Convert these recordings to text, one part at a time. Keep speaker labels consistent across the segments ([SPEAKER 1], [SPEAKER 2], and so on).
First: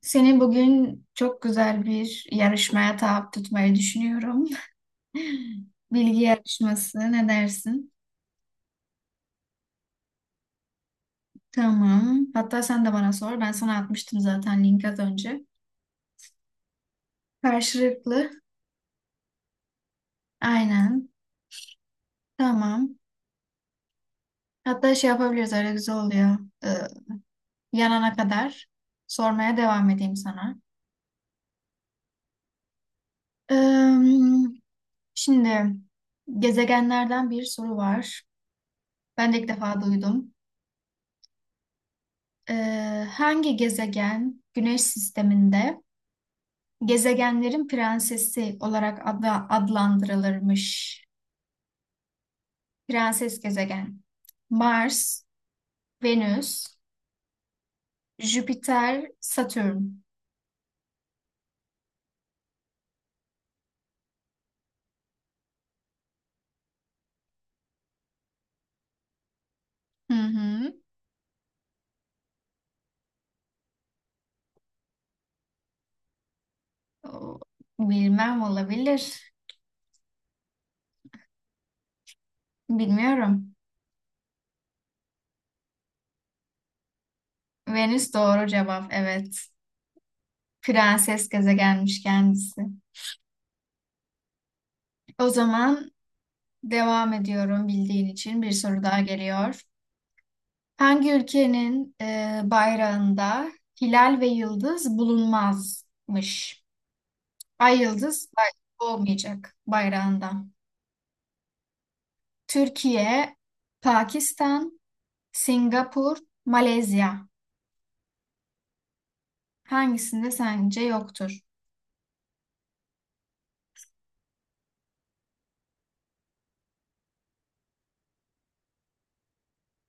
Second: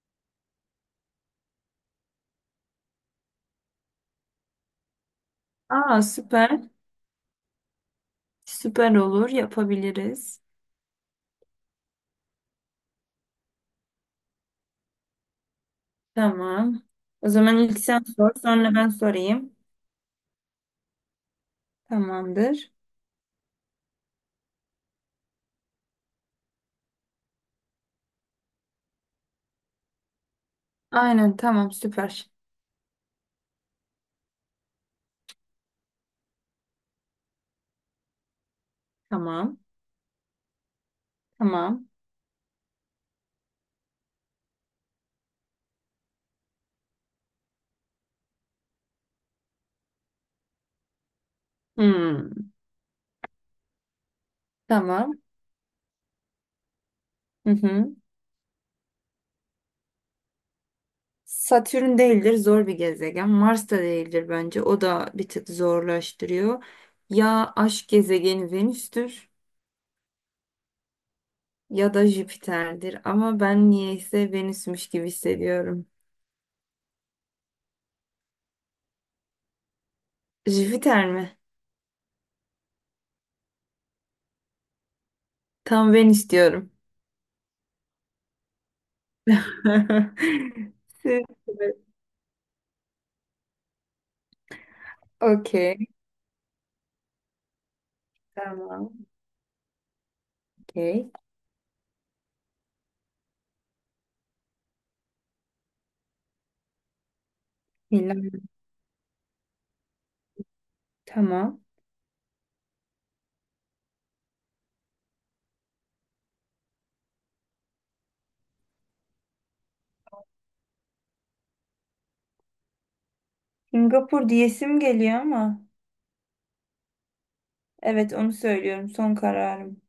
[SPEAKER 1] Seni bugün çok güzel bir yarışmaya tabi tutmayı düşünüyorum.
[SPEAKER 2] Aa,
[SPEAKER 1] Bilgi
[SPEAKER 2] süper.
[SPEAKER 1] yarışması ne dersin?
[SPEAKER 2] Süper olur. Yapabiliriz.
[SPEAKER 1] Tamam. Hatta sen de bana sor. Ben sana atmıştım zaten link az önce.
[SPEAKER 2] Tamam. O zaman ilk sen
[SPEAKER 1] Karşılıklı.
[SPEAKER 2] sor, sonra ben sorayım.
[SPEAKER 1] Aynen.
[SPEAKER 2] Tamamdır.
[SPEAKER 1] Tamam. Hatta şey yapabiliriz, öyle güzel oluyor. Ee, yanana kadar sormaya devam edeyim sana.
[SPEAKER 2] Aynen, tamam, süper.
[SPEAKER 1] Ee, şimdi gezegenlerden bir soru var. Ben de ilk
[SPEAKER 2] Tamam.
[SPEAKER 1] defa duydum.
[SPEAKER 2] Tamam.
[SPEAKER 1] Hangi gezegen Güneş sisteminde gezegenlerin prensesi olarak adlandırılırmış.
[SPEAKER 2] Hmm,
[SPEAKER 1] Prenses gezegen.
[SPEAKER 2] tamam.
[SPEAKER 1] Mars, Venüs,
[SPEAKER 2] Hı hı.
[SPEAKER 1] Jüpiter, Satürn.
[SPEAKER 2] Satürn değildir, zor bir gezegen. Mars da değildir bence. O da bir tık zorlaştırıyor. Ya aşk gezegeni Venüs'tür
[SPEAKER 1] Hı hı.
[SPEAKER 2] ya da Jüpiter'dir. Ama ben niyeyse Venüs'müş gibi hissediyorum.
[SPEAKER 1] O- Bilmem, olabilir.
[SPEAKER 2] Jüpiter mi?
[SPEAKER 1] Bilmiyorum.
[SPEAKER 2] Tam Venüs diyorum.
[SPEAKER 1] Venüs doğru cevap. Evet.
[SPEAKER 2] Süper.
[SPEAKER 1] Prenses gezegenmiş kendisi. O
[SPEAKER 2] Okey.
[SPEAKER 1] zaman devam ediyorum bildiğin için. Bir soru
[SPEAKER 2] Tamam.
[SPEAKER 1] daha geliyor.
[SPEAKER 2] Okey.
[SPEAKER 1] Hangi ülkenin bayrağında hilal ve yıldız bulunmazmış? Ay yıldız
[SPEAKER 2] Milan.
[SPEAKER 1] olmayacak bayrağında.
[SPEAKER 2] Tamam.
[SPEAKER 1] Türkiye, Pakistan, Singapur, Malezya. Hangisinde sence yoktur?
[SPEAKER 2] Singapur diyesim geliyor ama. Evet, onu söylüyorum. Son kararım.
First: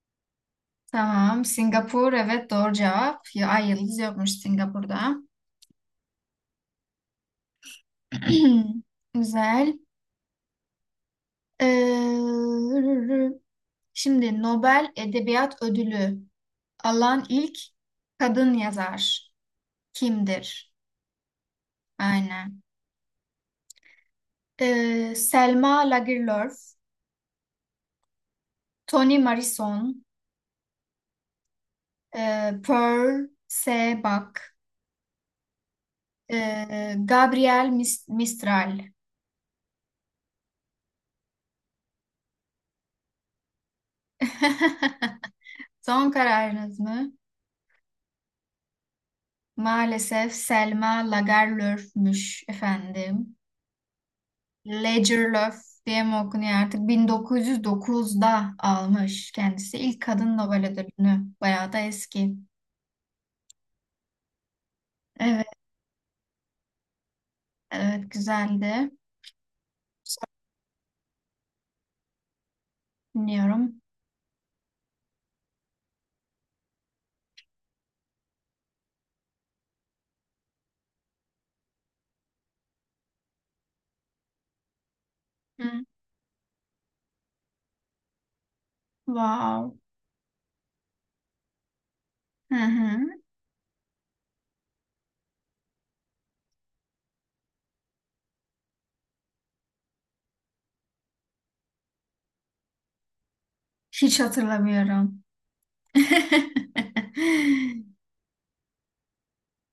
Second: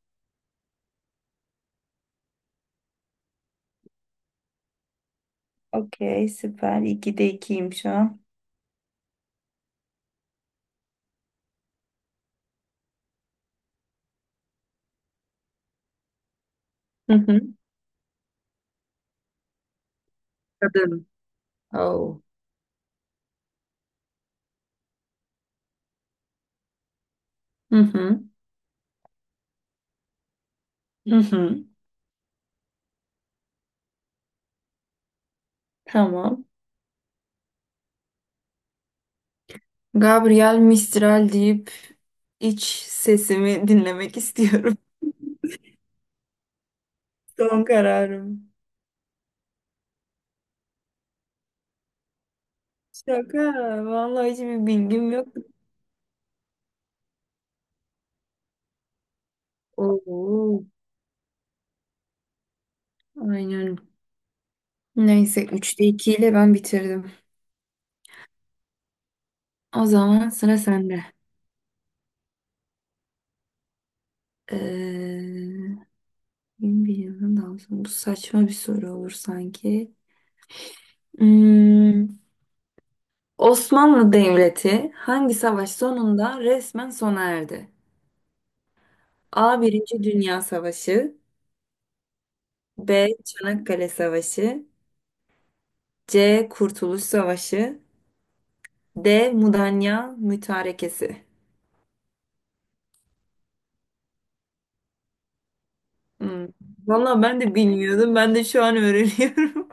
[SPEAKER 1] Tamam, Singapur, evet, doğru cevap. Ya, ay yıldız yokmuş Singapur'da.
[SPEAKER 2] Okey. Süper. İkide ikiyim şu an.
[SPEAKER 1] Güzel. Ee, şimdi Nobel Edebiyat Ödülü
[SPEAKER 2] Hı
[SPEAKER 1] alan
[SPEAKER 2] hı.
[SPEAKER 1] ilk kadın yazar kimdir?
[SPEAKER 2] Kadın. Oh.
[SPEAKER 1] Aynen. Selma Lagerlöf,
[SPEAKER 2] Hı hı.
[SPEAKER 1] Toni Morrison,
[SPEAKER 2] Hı hı.
[SPEAKER 1] Pearl Sebak,
[SPEAKER 2] Tamam.
[SPEAKER 1] Gabriel Mistral.
[SPEAKER 2] Gabriel Mistral deyip iç sesimi dinlemek istiyorum.
[SPEAKER 1] Son kararınız mı?
[SPEAKER 2] Son kararım.
[SPEAKER 1] Maalesef Selma Lagerlöf'müş efendim.
[SPEAKER 2] Şaka. Vallahi hiçbir bilgim yok.
[SPEAKER 1] Lagerlöf diye mi okunuyor artık? 1909'da almış kendisi ilk kadın Nobel
[SPEAKER 2] Oo.
[SPEAKER 1] ödülünü. Bayağı da eski.
[SPEAKER 2] Aynen.
[SPEAKER 1] Evet,
[SPEAKER 2] Neyse üçte 2 ile ben bitirdim.
[SPEAKER 1] evet, güzeldi.
[SPEAKER 2] O zaman sıra sende.
[SPEAKER 1] Dinliyorum.
[SPEAKER 2] Ee, 21 yıldan daha sonra. Bu saçma bir soru olur sanki. Hmm, Osmanlı Devleti hangi savaş
[SPEAKER 1] Hı.
[SPEAKER 2] sonunda resmen sona erdi? A.
[SPEAKER 1] Wow.
[SPEAKER 2] Birinci Dünya Savaşı,
[SPEAKER 1] Hı
[SPEAKER 2] B.
[SPEAKER 1] hı.
[SPEAKER 2] Çanakkale Savaşı, C. Kurtuluş Savaşı, D. Mudanya Mütarekesi.
[SPEAKER 1] Hiç hatırlamıyorum.
[SPEAKER 2] Hmm. Valla ben de bilmiyordum. Ben de şu an öğreniyorum.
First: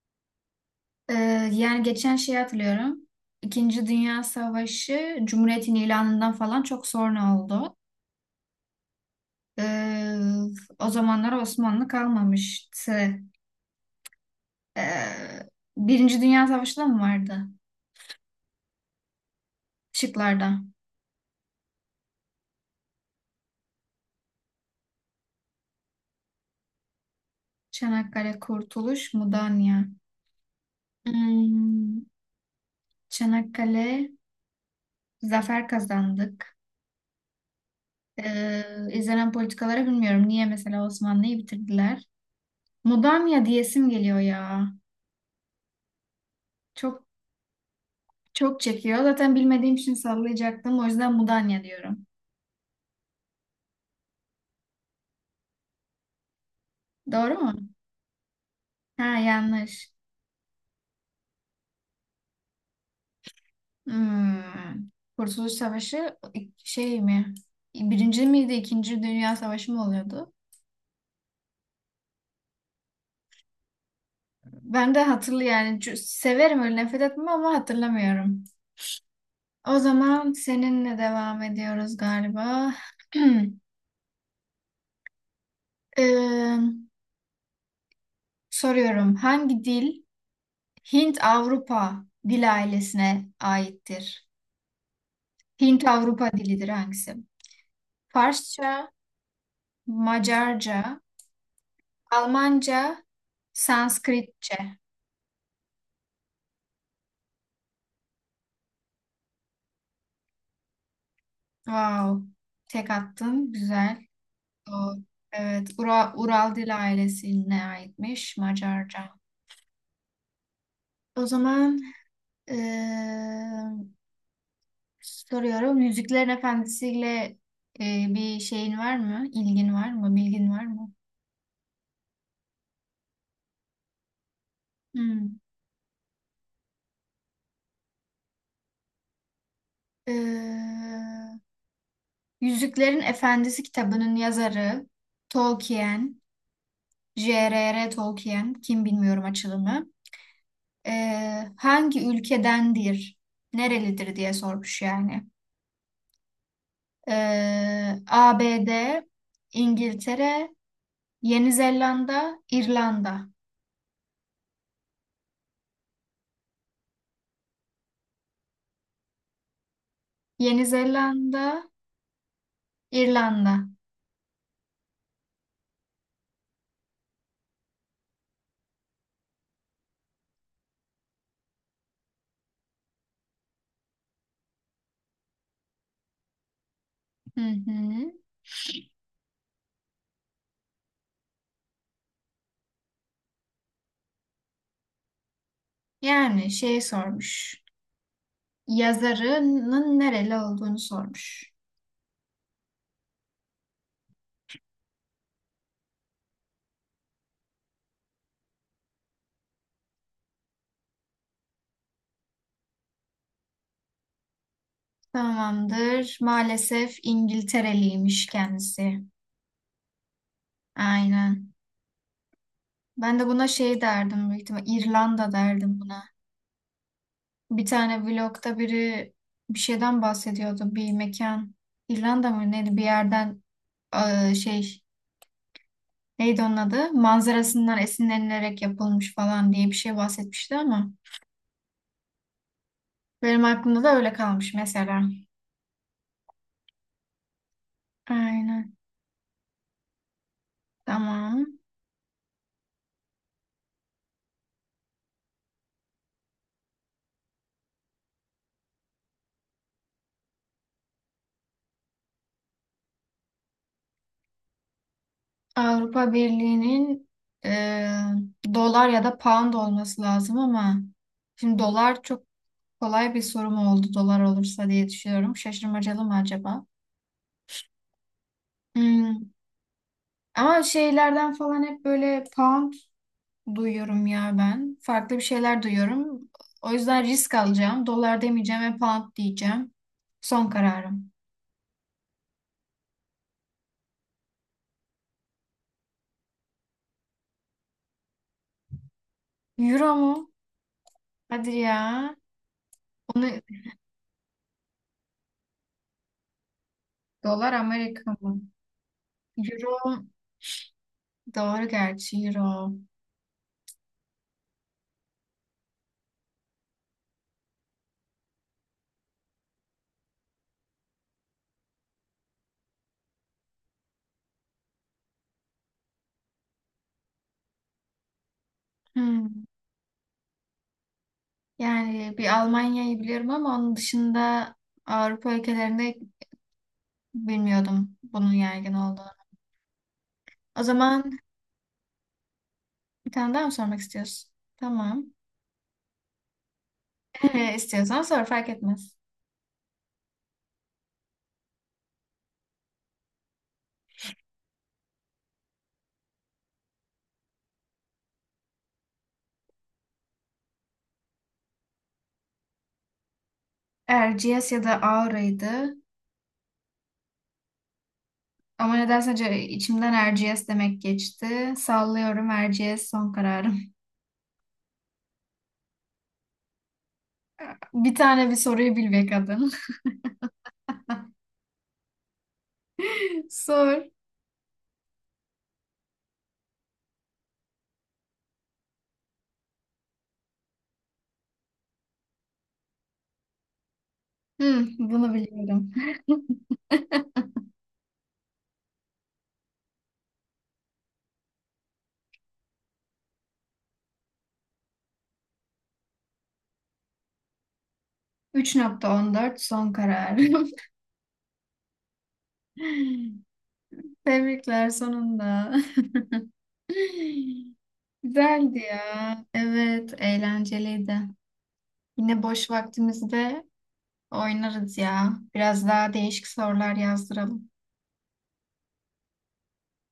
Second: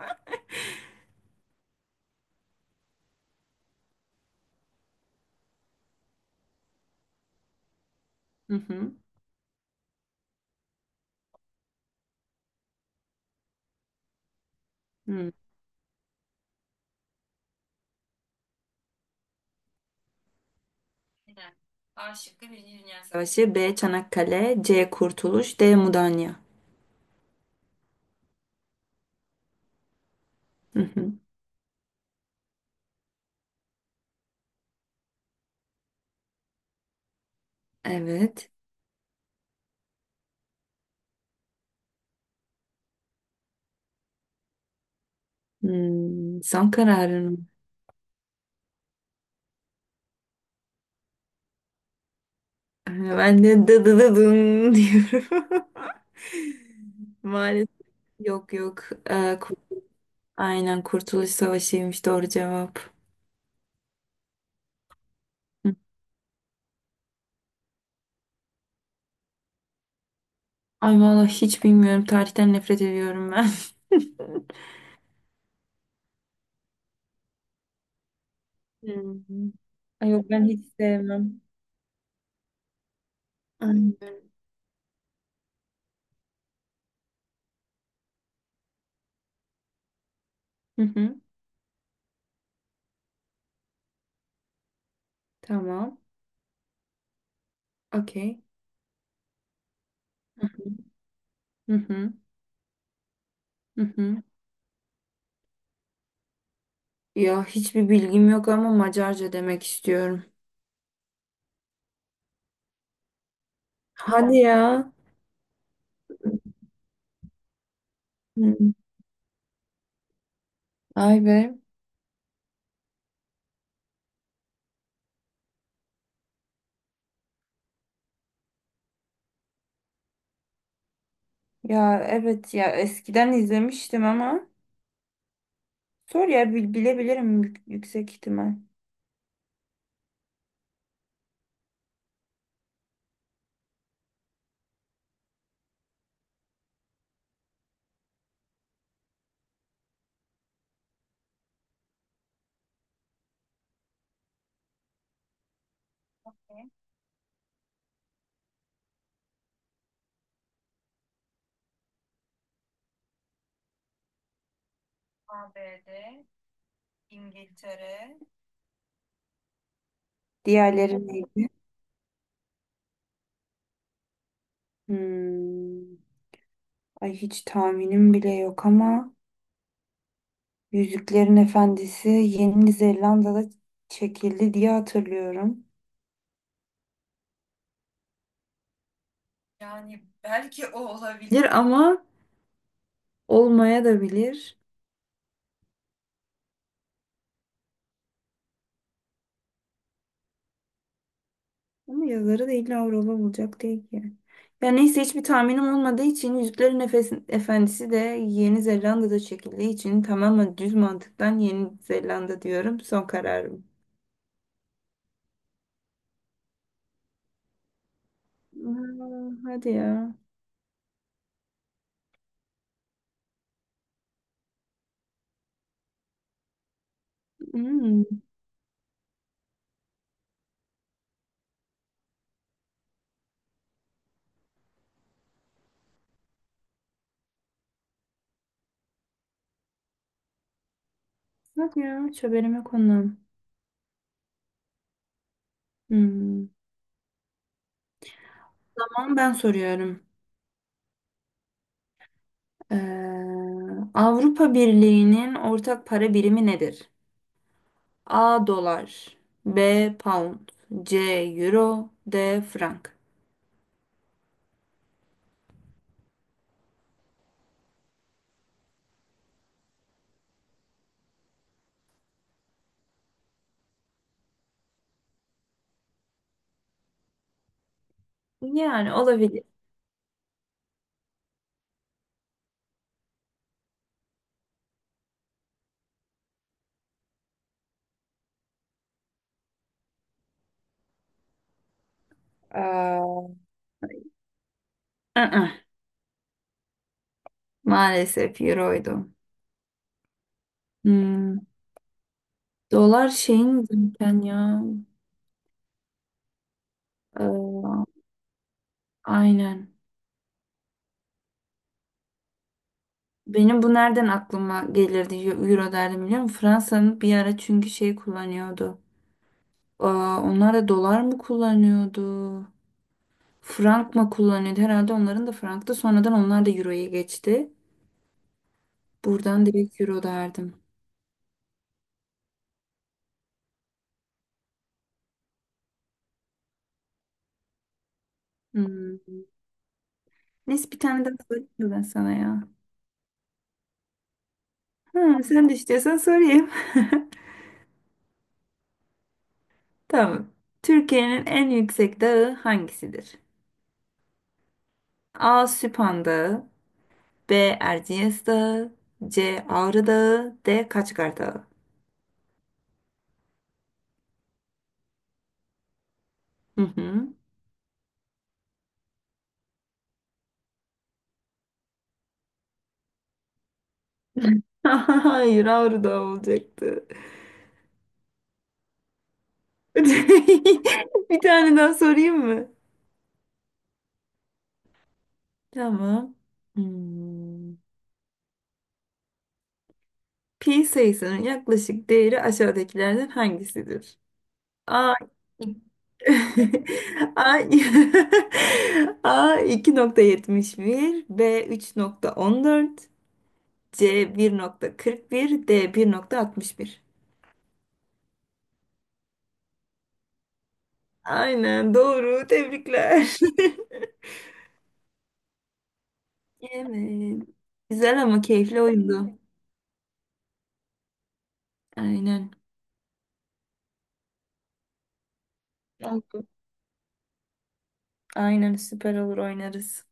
[SPEAKER 1] Ee, yani geçen şeyi hatırlıyorum. İkinci Dünya Savaşı Cumhuriyet'in ilanından falan çok sonra oldu.
[SPEAKER 2] Hı hı.
[SPEAKER 1] Ee, o zamanlar Osmanlı kalmamıştı.
[SPEAKER 2] Hı.
[SPEAKER 1] Ee, Birinci Dünya Savaşı da mı vardı şıklarda?
[SPEAKER 2] Aynen. A şıkkı Birinci Dünya Savaşı. B. Çanakkale, C. Kurtuluş, D. Mudanya.
[SPEAKER 1] Çanakkale, Kurtuluş, Mudanya.
[SPEAKER 2] Hı hı.
[SPEAKER 1] Hmm, Çanakkale, zafer kazandık.
[SPEAKER 2] Evet.
[SPEAKER 1] İzlenen politikaları bilmiyorum. Niye mesela Osmanlı'yı bitirdiler? Mudanya diyesim geliyor ya.
[SPEAKER 2] Son
[SPEAKER 1] Çok
[SPEAKER 2] kararın. Mı?
[SPEAKER 1] Çok çekiyor. Zaten bilmediğim için sallayacaktım. O yüzden Mudanya diyorum.
[SPEAKER 2] Ben de dı dı dı dın diyorum.
[SPEAKER 1] Doğru mu?
[SPEAKER 2] Maalesef. Yok, yok.
[SPEAKER 1] Ha,
[SPEAKER 2] Ee, kur-
[SPEAKER 1] yanlış.
[SPEAKER 2] aynen, Kurtuluş Savaşı'ymış doğru cevap.
[SPEAKER 1] Hmm. Kurtuluş
[SPEAKER 2] Hı.
[SPEAKER 1] Savaşı şey mi? Birinci miydi? İkinci Dünya Savaşı mı oluyordu?
[SPEAKER 2] Ay vallahi hiç bilmiyorum. Tarihten nefret ediyorum ben.
[SPEAKER 1] Ben de hatırlı yani severim, öyle nefret etmem ama hatırlamıyorum.
[SPEAKER 2] Hmm.
[SPEAKER 1] O
[SPEAKER 2] Ay yok,
[SPEAKER 1] zaman
[SPEAKER 2] ben hiç
[SPEAKER 1] seninle
[SPEAKER 2] sevmem.
[SPEAKER 1] devam ediyoruz galiba.
[SPEAKER 2] Aynen.
[SPEAKER 1] Ee, soruyorum. Hangi dil
[SPEAKER 2] Hı hı.
[SPEAKER 1] Hint-Avrupa dil ailesine aittir?
[SPEAKER 2] Tamam.
[SPEAKER 1] Hint-Avrupa dilidir hangisi?
[SPEAKER 2] Okey.
[SPEAKER 1] Farsça, Macarca,
[SPEAKER 2] Hı hı.
[SPEAKER 1] Almanca,
[SPEAKER 2] Hı hı.
[SPEAKER 1] Sanskritçe.
[SPEAKER 2] Ya hiçbir bilgim yok ama Macarca demek istiyorum.
[SPEAKER 1] Wow. Tek attın. Güzel.
[SPEAKER 2] Hadi ya.
[SPEAKER 1] Doğru. Evet. Ural Dil ailesine aitmiş
[SPEAKER 2] Hmm.
[SPEAKER 1] Macarca.
[SPEAKER 2] Ay
[SPEAKER 1] O
[SPEAKER 2] be.
[SPEAKER 1] zaman eee, soruyorum. Yüzüklerin Efendisi'yle bir şeyin var mı? İlgin var mı? Bilgin var mı?
[SPEAKER 2] Ya evet, ya eskiden izlemiştim ama
[SPEAKER 1] Hmm.
[SPEAKER 2] sor ya bilebilirim yüksek ihtimal.
[SPEAKER 1] Eee, Yüzüklerin Efendisi kitabının yazarı Tolkien J.R.R. Tolkien, kim bilmiyorum açılımı. Hangi ülkedendir, nerelidir diye sormuş yani. ABD, İngiltere, Yeni Zelanda, İrlanda.
[SPEAKER 2] ABD, İngiltere.
[SPEAKER 1] Yeni
[SPEAKER 2] Diğerleri neydi?
[SPEAKER 1] Zelanda, İrlanda.
[SPEAKER 2] Hmm. Ay hiç tahminim bile yok ama Yüzüklerin Efendisi Yeni Zelanda'da çekildi diye hatırlıyorum.
[SPEAKER 1] Hı hı.
[SPEAKER 2] Yani belki o olabilir, ama olmaya da bilir.
[SPEAKER 1] Yani şey sormuş, yazarının nereli olduğunu sormuş.
[SPEAKER 2] Ama yazarı da illa Avrupa bulacak değil ki. Ya neyse, hiçbir tahminim olmadığı için Yüzüklerin Efendisi de Yeni Zelanda'da çekildiği için tamamen düz mantıktan Yeni Zelanda diyorum. Son kararım.
[SPEAKER 1] Tamamdır. Maalesef İngiltereliymiş kendisi.
[SPEAKER 2] Aa, hadi ya.
[SPEAKER 1] Aynen. Ben de buna şey derdim büyük ihtimal. İrlanda derdim buna. Bir tane
[SPEAKER 2] Hmm.
[SPEAKER 1] vlogda biri bir şeyden bahsediyordu. Bir mekan. İrlanda mı neydi? Bir yerden şey, neydi onun adı, manzarasından esinlenilerek yapılmış falan diye bir şey bahsetmişti ama
[SPEAKER 2] Bak ya, hiç haberime konu.
[SPEAKER 1] benim aklımda da öyle kalmış mesela.
[SPEAKER 2] Hmm.
[SPEAKER 1] Aynen.
[SPEAKER 2] Tamam, ben soruyorum.
[SPEAKER 1] Tamam.
[SPEAKER 2] Ee, Avrupa Birliği'nin ortak para birimi nedir? A dolar, B pound, C euro, D frank.
[SPEAKER 1] Avrupa Birliği'nin eee, dolar ya da pound olması lazım ama şimdi dolar çok kolay bir sorum oldu dolar olursa diye düşünüyorum. Şaşırmacalı mı acaba?
[SPEAKER 2] Yani
[SPEAKER 1] Hmm.
[SPEAKER 2] olabilir.
[SPEAKER 1] Ama şeylerden falan hep böyle pound duyuyorum ya ben. Farklı bir şeyler duyuyorum. O yüzden risk alacağım. Dolar demeyeceğim ve pound diyeceğim. Son kararım.
[SPEAKER 2] Ee, Aa, maalesef euroydu.
[SPEAKER 1] Euro mu?
[SPEAKER 2] Hmm,
[SPEAKER 1] Hadi ya.
[SPEAKER 2] dolar
[SPEAKER 1] Onu,
[SPEAKER 2] şeyin zaten ya.
[SPEAKER 1] dolar
[SPEAKER 2] Ee,
[SPEAKER 1] Amerika mı?
[SPEAKER 2] aynen.
[SPEAKER 1] Euro doğru, gerçi euro.
[SPEAKER 2] Benim bu nereden aklıma gelirdi, euro derdim biliyor musun? Fransa'nın bir ara çünkü şey kullanıyordu. Aa, onlar da dolar mı kullanıyordu? Frank mı kullanıyordu? Herhalde onların da franktı. Sonradan onlar da euroya geçti. Buradan
[SPEAKER 1] Hmm.
[SPEAKER 2] direkt euro derdim.
[SPEAKER 1] Yani bir Almanya'yı biliyorum ama onun dışında Avrupa ülkelerinde bilmiyordum bunun yaygın
[SPEAKER 2] Hmm.
[SPEAKER 1] olduğunu. O
[SPEAKER 2] Neyse, bir tane daha
[SPEAKER 1] zaman
[SPEAKER 2] sorayım mı ben sana ya?
[SPEAKER 1] bir tane daha mı sormak istiyorsun? Tamam.
[SPEAKER 2] Ha, sen de istiyorsan sorayım.
[SPEAKER 1] İstiyorsan sor, fark etmez.
[SPEAKER 2] Tamam. Türkiye'nin en yüksek dağı hangisidir? A. Süphan Dağı, B. Erciyes Dağı, C. Ağrı Dağı, D. Kaçkar Dağı.
[SPEAKER 1] Erciyes ya da Aura'ydı.
[SPEAKER 2] Hı hı.
[SPEAKER 1] Ama nedense içimden Erciyes demek geçti. Sallıyorum, Erciyes son kararım.
[SPEAKER 2] Hayır, Ağrı Dağı olacaktı.
[SPEAKER 1] Bir soruyu bil be kadın.
[SPEAKER 2] Bir tane daha sorayım mı?
[SPEAKER 1] Sor.
[SPEAKER 2] Tamam. Hmm. Pi sayısının yaklaşık değeri aşağıdakilerden hangisidir?
[SPEAKER 1] Hmm,
[SPEAKER 2] A.
[SPEAKER 1] bunu biliyorum.
[SPEAKER 2] A, A 2,71, B 3,14, C 1,41, D 1,61.
[SPEAKER 1] 3.14 son kararım.
[SPEAKER 2] Aynen doğru. Tebrikler.
[SPEAKER 1] Tebrikler sonunda.
[SPEAKER 2] Evet. Güzel ama
[SPEAKER 1] Güzeldi
[SPEAKER 2] keyifli
[SPEAKER 1] ya.
[SPEAKER 2] oyundu.
[SPEAKER 1] Evet, eğlenceliydi. Yine
[SPEAKER 2] Aynen.
[SPEAKER 1] boş vaktimizde oynarız ya. Biraz daha
[SPEAKER 2] Oldu.
[SPEAKER 1] değişik sorular yazdıralım.
[SPEAKER 2] Aynen, süper olur, oynarız.